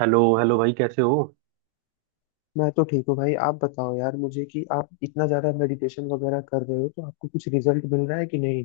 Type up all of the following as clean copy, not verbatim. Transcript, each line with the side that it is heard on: right: Hello hello भाई, कैसे हो?
left: मैं तो ठीक हूँ भाई। आप बताओ यार मुझे, कि आप इतना ज्यादा मेडिटेशन वगैरह कर रहे हो तो आपको कुछ रिजल्ट मिल रहा है कि नहीं?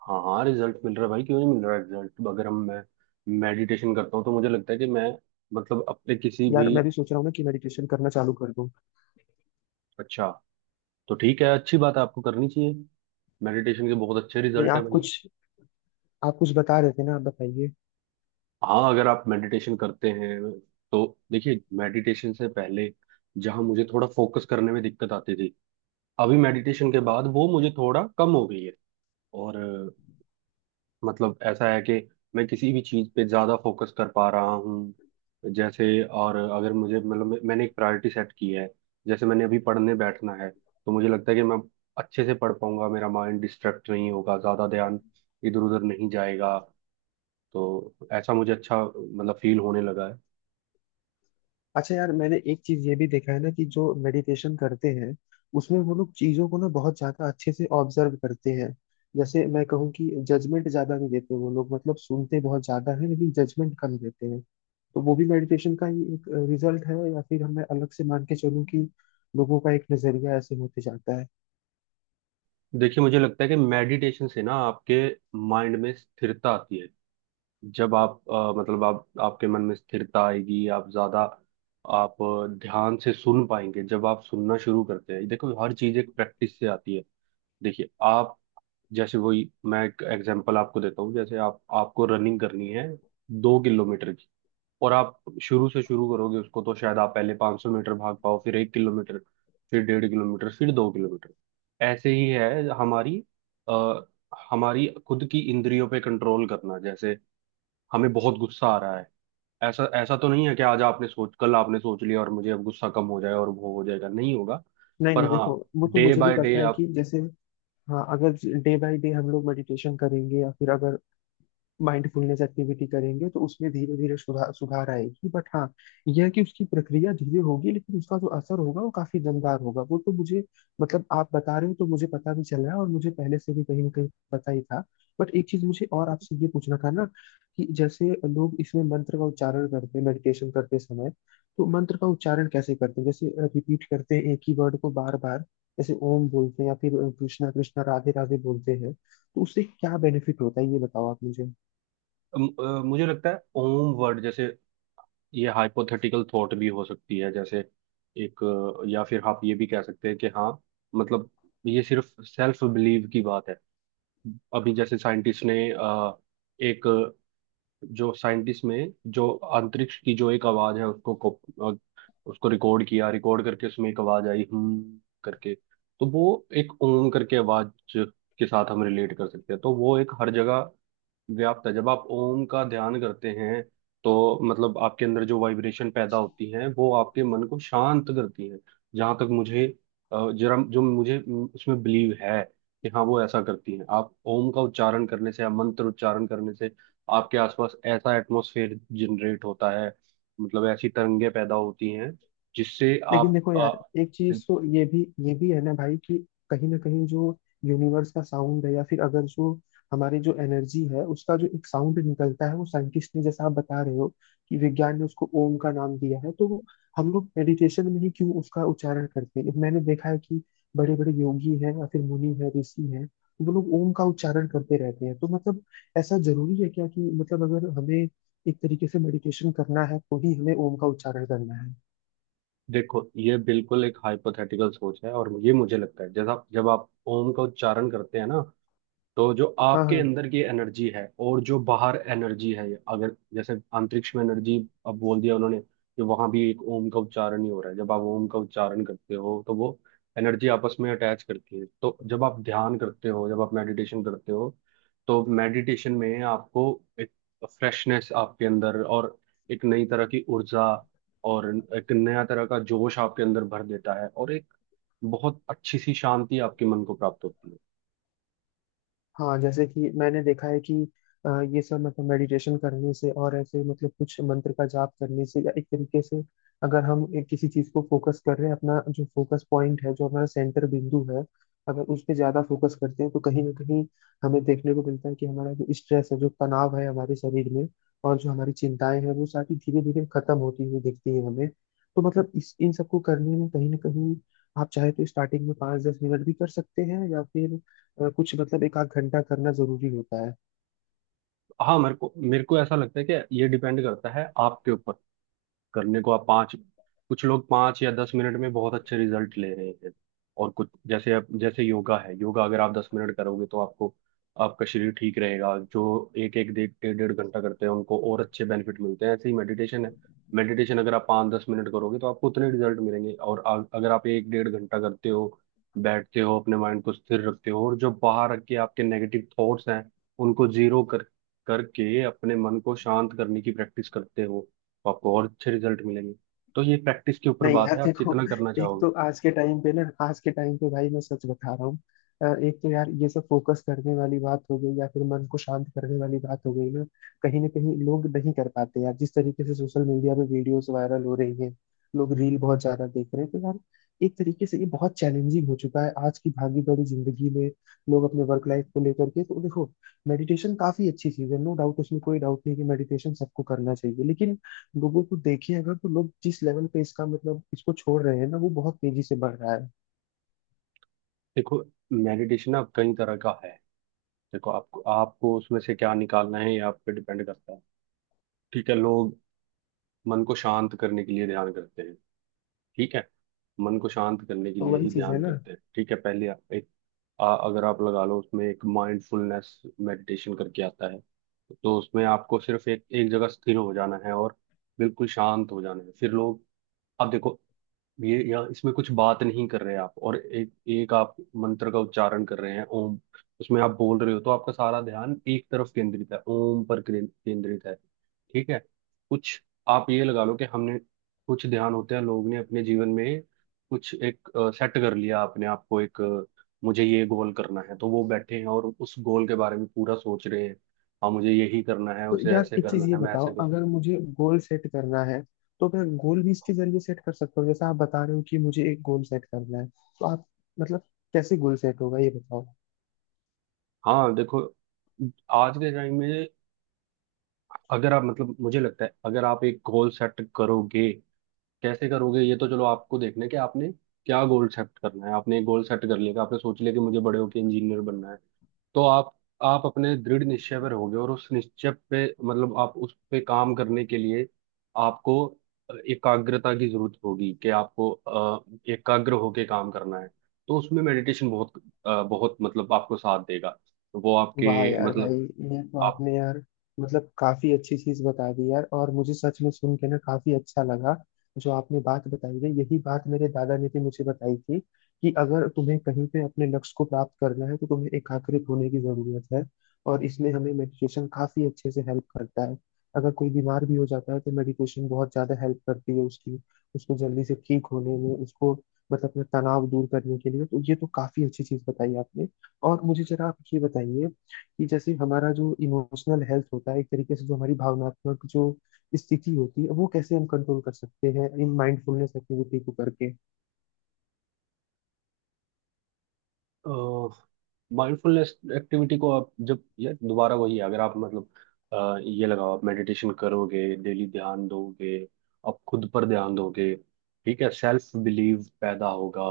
right: हाँ हाँ, रिजल्ट मिल रहा है भाई। क्यों नहीं मिल रहा रिजल्ट? अगर हम मैं मेडिटेशन करता हूँ तो मुझे लगता है कि मैं मतलब अपने किसी
left: यार
right: भी।
left: मैं भी सोच रहा हूँ ना कि मेडिटेशन करना चालू कर दूँ।
right: अच्छा, तो ठीक है, अच्छी बात है, आपको करनी चाहिए। मेडिटेशन के बहुत अच्छे
left: नहीं,
right: रिजल्ट है
left: आप
right: भैया।
left: कुछ आप कुछ बता रहे थे ना, आप बताइए।
right: हाँ, अगर आप मेडिटेशन करते हैं तो देखिए, मेडिटेशन से पहले जहाँ मुझे थोड़ा फोकस करने में दिक्कत आती थी, अभी मेडिटेशन के बाद वो मुझे थोड़ा कम हो गई है। और मतलब ऐसा है कि मैं किसी भी चीज़ पे ज़्यादा फोकस कर पा रहा हूँ। जैसे, और अगर मुझे मतलब मैंने एक प्रायोरिटी सेट की है। जैसे मैंने अभी पढ़ने बैठना है तो मुझे लगता है कि मैं अच्छे से पढ़ पाऊंगा, मेरा माइंड डिस्ट्रैक्ट नहीं होगा, ज़्यादा ध्यान इधर उधर नहीं जाएगा। तो ऐसा मुझे अच्छा मतलब फील होने लगा है।
left: अच्छा यार, मैंने एक चीज ये भी देखा है ना कि जो मेडिटेशन करते हैं उसमें वो लोग चीजों को ना बहुत ज्यादा अच्छे से ऑब्जर्व करते हैं। जैसे मैं कहूँ कि जजमेंट ज्यादा नहीं देते वो लोग, मतलब सुनते बहुत ज्यादा है लेकिन जजमेंट कम देते हैं। तो वो भी मेडिटेशन का ही एक रिजल्ट है, या फिर हमें अलग से मान के चलूं कि लोगों का एक नजरिया ऐसे होते जाता है?
right: देखिए, मुझे लगता है कि मेडिटेशन से ना आपके माइंड में स्थिरता आती है। जब आप मतलब आप आपके मन में स्थिरता आएगी, आप ज्यादा आप ध्यान से सुन पाएंगे। जब आप सुनना शुरू करते हैं, देखो, हर चीज एक प्रैक्टिस से आती है। देखिए आप, जैसे वही, मैं एक एग्जांपल आपको देता हूँ। जैसे आप, आपको रनिंग करनी है, दो किलोमीटर की। और आप शुरू से शुरू करोगे उसको तो शायद आप पहले 500 मीटर भाग पाओ, फिर एक किलोमीटर, फिर डेढ़ किलोमीटर, फिर दो किलोमीटर। ऐसे ही है हमारी, अ, हमारी खुद की इंद्रियों पे कंट्रोल करना। जैसे हमें बहुत गुस्सा आ रहा है, ऐसा ऐसा तो नहीं है कि आज आपने सोच, कल आपने सोच लिया और मुझे अब गुस्सा कम हो जाए और वो हो जाएगा, नहीं होगा।
left: नहीं
right: पर
left: नहीं, देखो
right: हाँ,
left: वो तो
right: डे
left: मुझे भी
right: बाय डे
left: पता है
right: आप।
left: कि जैसे... हाँ, अगर डे बाय डे हम लोग मेडिटेशन करेंगे या फिर अगर माइंडफुलनेस एक्टिविटी करेंगे तो उसमें धीरे धीरे सुधार सुधार आएगी। बट हाँ, यह है कि उसकी प्रक्रिया धीरे होगी लेकिन उसका जो असर होगा वो काफी दमदार होगा। वो तो मुझे मतलब, आप बता रहे हो तो मुझे पता भी चल रहा है और मुझे पहले से भी कहीं ना कहीं पता ही था। बट एक चीज मुझे और आपसे ये पूछना था ना, कि जैसे लोग इसमें मंत्र का उच्चारण करते हैं मेडिटेशन करते समय, तो मंत्र का उच्चारण कैसे करते हैं? जैसे रिपीट करते हैं एक ही वर्ड को बार बार, जैसे ओम बोलते हैं या फिर कृष्णा कृष्णा राधे राधे बोलते हैं, तो उससे क्या बेनिफिट होता है? ये बताओ आप मुझे।
right: मुझे लगता है ओम वर्ड जैसे, ये हाइपोथेटिकल थॉट भी हो सकती है। जैसे एक, या फिर आप ये भी कह सकते हैं कि हाँ मतलब ये सिर्फ सेल्फ बिलीव की बात है। अभी जैसे साइंटिस्ट ने एक, जो साइंटिस्ट में जो अंतरिक्ष की जो एक आवाज है, उसको रिकॉर्ड किया, रिकॉर्ड करके उसमें एक आवाज आई हम करके। तो वो एक ओम करके आवाज के साथ हम रिलेट कर सकते हैं। तो वो एक हर जगह व्याप्त है। जब आप ओम का ध्यान करते हैं तो मतलब आपके अंदर जो वाइब्रेशन पैदा होती है वो आपके मन को शांत करती है। जहां तक मुझे जरा जो मुझे उसमें बिलीव है कि हाँ वो ऐसा करती है। आप ओम का उच्चारण करने से या मंत्र उच्चारण करने से आपके आसपास ऐसा एटमॉस्फेयर जनरेट होता है, मतलब ऐसी तरंगे पैदा होती हैं जिससे
left: लेकिन
right: आप
left: देखो यार, एक चीज तो ये भी... है ना भाई, कि कहीं ना कहीं जो यूनिवर्स का साउंड है या फिर अगर जो हमारी जो एनर्जी है उसका जो एक साउंड निकलता है वो साइंटिस्ट ने, जैसा आप बता रहे हो कि विज्ञान ने उसको ओम का नाम दिया है, तो वो हम लोग मेडिटेशन में ही क्यों उसका उच्चारण करते हैं? मैंने देखा है कि बड़े बड़े योगी हैं या फिर मुनि हैं, ऋषि हैं, वो लोग ओम का उच्चारण करते रहते हैं। तो मतलब ऐसा जरूरी है क्या कि मतलब अगर हमें एक तरीके से मेडिटेशन करना है तो ही हमें ओम का उच्चारण करना है?
right: देखो, ये बिल्कुल एक हाइपोथेटिकल सोच है, और ये मुझे लगता है, जैसा जब आप ओम का उच्चारण करते हैं ना, तो जो
left: हाँ,
right: आपके
left: हाँ।
right: अंदर की एनर्जी है और जो बाहर एनर्जी है, अगर जैसे अंतरिक्ष में एनर्जी, अब बोल दिया उन्होंने कि वहां भी एक ओम का उच्चारण ही हो रहा है। जब आप ओम का उच्चारण करते हो तो वो एनर्जी आपस में अटैच करती है। तो जब आप ध्यान करते हो, जब आप मेडिटेशन करते हो, तो मेडिटेशन में आपको एक फ्रेशनेस आपके अंदर, और एक नई तरह की ऊर्जा, और एक नया तरह का जोश आपके अंदर भर देता है, और एक बहुत अच्छी सी शांति आपके मन को प्राप्त होती है।
left: हाँ, जैसे कि मैंने देखा है कि अ, ये सब मतलब मेडिटेशन करने से, और ऐसे मतलब कुछ मंत्र का जाप करने से या एक तरीके से अगर हम एक किसी चीज को फोकस कर रहे हैं, अपना जो फोकस पॉइंट है, जो हमारा सेंटर बिंदु है, अगर उस पे ज्यादा फोकस करते हैं तो कहीं ना कहीं हमें देखने को मिलता है कि हमारा जो स्ट्रेस है, जो तनाव है हमारे शरीर में, और जो हमारी चिंताएं हैं, वो सारी धीरे धीरे खत्म होती हुई दिखती है हमें। तो मतलब इस इन सबको करने में कहीं ना कहीं, आप चाहे तो स्टार्टिंग में पाँच दस मिनट भी कर सकते हैं, या फिर कुछ मतलब एक आध घंटा करना जरूरी होता है?
right: हाँ, मेरे को ऐसा लगता है कि ये डिपेंड करता है आपके ऊपर। करने को आप पाँच, कुछ लोग पाँच या दस मिनट में बहुत अच्छे रिजल्ट ले रहे हैं, और कुछ, जैसे आप जैसे योगा है, योगा अगर आप दस मिनट करोगे तो आपको, आपका शरीर ठीक रहेगा। जो एक एक डेढ़ डेढ़ डेढ़ घंटा करते हैं उनको और अच्छे बेनिफिट मिलते हैं। ऐसे ही मेडिटेशन है। मेडिटेशन अगर आप पाँच दस मिनट करोगे तो आपको उतने रिजल्ट मिलेंगे, और अगर आप एक डेढ़ घंटा करते हो, बैठते हो, अपने माइंड को स्थिर रखते हो, और जो बाहर के आपके नेगेटिव थॉट्स हैं उनको जीरो कर करके अपने मन को शांत करने की प्रैक्टिस करते हो, तो आपको और अच्छे रिजल्ट मिलेंगे। तो ये प्रैक्टिस के ऊपर
left: नहीं
right: बात
left: यार
right: है, आप
left: देखो,
right: कितना करना
left: एक तो
right: चाहोगे।
left: आज के टाइम पे ना, आज के टाइम पे भाई मैं सच बता रहा हूँ। एक तो यार ये सब फोकस करने वाली बात हो गई या फिर मन को शांत करने वाली बात हो गई ना, कहीं ना कहीं लोग नहीं कर पाते यार। जिस तरीके से सोशल मीडिया पे वीडियोस वायरल हो रही हैं, लोग रील बहुत ज्यादा देख रहे हैं, तो यार एक तरीके से ये बहुत चैलेंजिंग हो चुका है आज की भागी दौड़ी जिंदगी में। लोग अपने वर्क लाइफ को लेकर के, तो देखो मेडिटेशन काफी अच्छी चीज है, नो डाउट। उसमें कोई डाउट नहीं कि मेडिटेशन सबको करना चाहिए, लेकिन लोगों को देखिए अगर, तो लोग जिस लेवल पे इसका मतलब इसको छोड़ रहे हैं ना, वो बहुत तेजी से बढ़ रहा है।
right: देखो, मेडिटेशन अब कई तरह का है। देखो, आपको आपको उसमें से क्या निकालना है ये आप पे डिपेंड करता है। ठीक है, लोग मन को शांत करने के लिए ध्यान करते हैं। ठीक है, मन को शांत करने के
left: तो
right: लिए
left: वही
right: ही
left: चीज है
right: ध्यान
left: ना।
right: करते हैं। ठीक है, पहले आप एक अगर आप लगा लो उसमें एक माइंडफुलनेस मेडिटेशन करके आता है, तो उसमें आपको सिर्फ एक एक जगह स्थिर हो जाना है और बिल्कुल शांत हो जाना है। फिर लोग, अब देखो, ये यहाँ इसमें कुछ बात नहीं कर रहे आप, और एक एक आप मंत्र का उच्चारण कर रहे हैं ओम। उसमें आप बोल रहे हो तो आपका सारा ध्यान एक तरफ केंद्रित है, ओम पर केंद्रित है। ठीक है, कुछ, आप ये लगा लो कि हमने कुछ ध्यान होते हैं, लोग ने अपने जीवन में कुछ एक सेट कर लिया, अपने आप को एक मुझे ये गोल करना है, तो वो बैठे हैं और उस गोल के बारे में पूरा सोच रहे हैं। हाँ, मुझे यही करना है,
left: तो
right: उसे
left: यार
right: ऐसे
left: एक चीज
right: करना
left: ये
right: है, मैं
left: बताओ,
right: ऐसे करूँ।
left: अगर मुझे गोल सेट करना है तो मैं गोल भी इसके जरिए सेट कर सकता हूँ? जैसा आप बता रहे हो कि मुझे एक गोल सेट करना है, तो आप, मतलब, कैसे गोल सेट होगा ये बताओ।
right: हाँ देखो, आज के टाइम में अगर आप मतलब मुझे लगता है, अगर आप एक गोल सेट करोगे, कैसे करोगे, ये तो चलो आपको देखना है कि आपने क्या गोल सेट करना है। आपने एक गोल सेट कर लिया कि आपने सोच लिया कि मुझे बड़े होकर इंजीनियर बनना है, तो आप अपने दृढ़ निश्चय पर होगे, और उस निश्चय पे मतलब आप उस पे काम करने के लिए आपको एकाग्रता की जरूरत होगी कि आपको एकाग्र होके काम करना है। तो उसमें मेडिटेशन बहुत बहुत मतलब आपको साथ देगा। वो
left: वाह
right: आपके
left: यार भाई,
right: मतलब,
left: ये तो आपने यार मतलब काफी अच्छी चीज बता दी यार, और मुझे सच में सुन के ना काफी अच्छा लगा। जो आपने बात बताई है, यही बात मेरे दादा ने भी मुझे बताई थी, कि अगर तुम्हें कहीं पे अपने लक्ष्य को प्राप्त करना है तो तुम्हें एकाग्रित होने की जरूरत है, और इसमें हमें मेडिटेशन काफी अच्छे से हेल्प करता है। अगर कोई बीमार भी हो जाता है तो मेडिटेशन बहुत ज्यादा हेल्प करती है उसकी, उसको जल्दी से ठीक होने में, उसको मतलब अपना तनाव दूर करने के लिए। तो ये तो काफी अच्छी चीज बताई आपने। और मुझे जरा आप ये बताइए, कि जैसे हमारा जो इमोशनल हेल्थ होता है, एक तरीके से जो हमारी भावनात्मक जो स्थिति होती है, वो कैसे हम कंट्रोल कर सकते हैं इन माइंडफुलनेस एक्टिविटी को करके?
right: माइंडफुलनेस एक्टिविटी को आप जब यार दोबारा वही है, अगर आप मतलब ये लगाओ, आप मेडिटेशन करोगे, डेली ध्यान दोगे, आप खुद पर ध्यान दोगे, ठीक है, सेल्फ बिलीव पैदा होगा।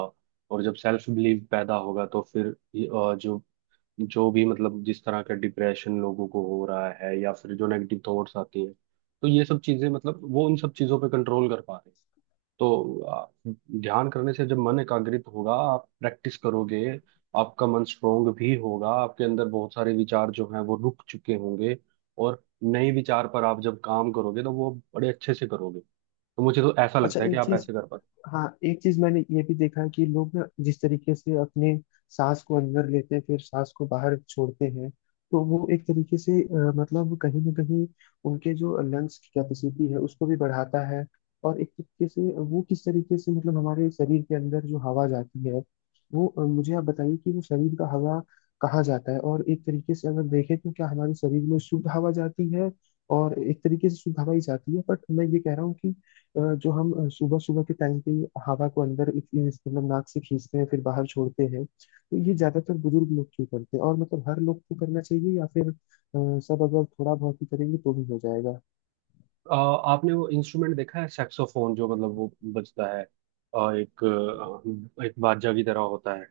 right: और जब सेल्फ बिलीव पैदा होगा तो फिर जो जो भी मतलब जिस तरह का डिप्रेशन लोगों को हो रहा है, या फिर जो नेगेटिव थॉट्स आती हैं, तो ये सब चीजें, मतलब वो उन सब चीजों पे कंट्रोल कर पा रहे हैं। तो ध्यान करने से जब मन एकाग्रित होगा, आप प्रैक्टिस करोगे, आपका मन स्ट्रोंग भी होगा, आपके अंदर बहुत सारे विचार जो हैं वो रुक चुके होंगे और नए विचार पर आप जब काम करोगे तो वो बड़े अच्छे से करोगे। तो मुझे तो ऐसा
left: अच्छा
right: लगता है कि
left: एक
right: आप
left: चीज...
right: ऐसे कर पाते।
left: हाँ, एक चीज मैंने ये भी देखा है कि लोग ना जिस तरीके से अपने सांस को अंदर लेते हैं फिर सांस को बाहर छोड़ते हैं, तो वो एक तरीके से मतलब कहीं ना कहीं उनके जो लंग्स की कैपेसिटी है उसको भी बढ़ाता है। और एक तरीके से वो किस तरीके से मतलब हमारे शरीर के अंदर जो हवा जाती है वो, मुझे आप बताइए कि वो शरीर का हवा कहाँ जाता है? और एक तरीके से अगर देखें, तो क्या हमारे शरीर में शुद्ध हवा जाती है? और एक तरीके से शुद्ध हवा ही जाती है, बट मैं ये कह रहा हूँ कि जो हम सुबह सुबह के टाइम पे ही हवा को अंदर मतलब नाक से खींचते हैं फिर बाहर छोड़ते हैं, तो ये ज्यादातर बुजुर्ग लोग क्यों करते हैं, और मतलब हर लोग को करना चाहिए, या फिर अ, सब अगर थोड़ा बहुत ही करेंगे तो भी हो जाएगा?
right: आ, आपने वो इंस्ट्रूमेंट देखा है, सैक्सोफोन जो मतलब वो बजता है, एक एक बाजा की तरह होता है।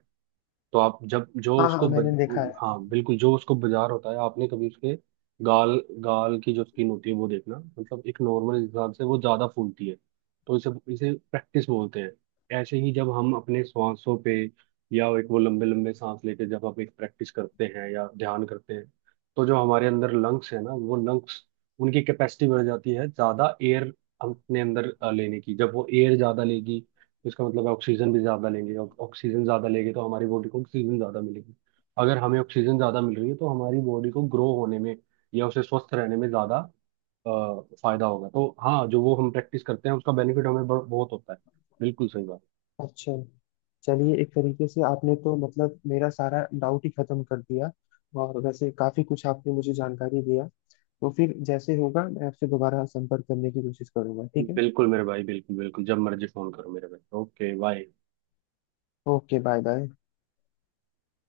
right: तो आप जब जो
left: हाँ हाँ,
right: उसको
left: मैंने देखा है।
right: हाँ बिल्कुल, जो उसको बाजार होता है, आपने कभी उसके गाल गाल की जो स्किन होती है वो देखना, मतलब एक नॉर्मल इंसान से वो ज्यादा फूलती है। तो इसे इसे प्रैक्टिस बोलते हैं। ऐसे ही जब हम अपने सांसों पे, या एक वो लंबे लंबे सांस लेके जब हम एक प्रैक्टिस करते हैं या ध्यान करते हैं, तो जो हमारे अंदर लंग्स है ना, वो लंग्स, उनकी कैपेसिटी बढ़ जाती है। ज्यादा एयर हम अपने अंदर लेने की, जब वो एयर ज्यादा लेगी तो इसका मतलब है ऑक्सीजन भी ज़्यादा लेंगे, ऑक्सीजन ज़्यादा लेंगे तो हमारी बॉडी को ऑक्सीजन ज़्यादा मिलेगी। अगर हमें ऑक्सीजन ज़्यादा मिल रही है तो हमारी बॉडी को ग्रो होने में या उसे स्वस्थ रहने में ज़्यादा फायदा होगा। तो हाँ, जो वो हम प्रैक्टिस करते हैं उसका बेनिफिट हमें बहुत होता है। बिल्कुल सही बात।
left: अच्छा, चलिए एक तरीके से आपने तो मतलब मेरा सारा डाउट ही खत्म कर दिया, और वैसे काफी कुछ आपने मुझे जानकारी दिया। तो फिर जैसे होगा मैं आपसे दोबारा संपर्क करने की कोशिश करूंगा, ठीक है।
right: बिल्कुल मेरे भाई, बिल्कुल बिल्कुल, जब मर्जी फ़ोन करो मेरे भाई। Okay bye.
left: Okay, bye bye.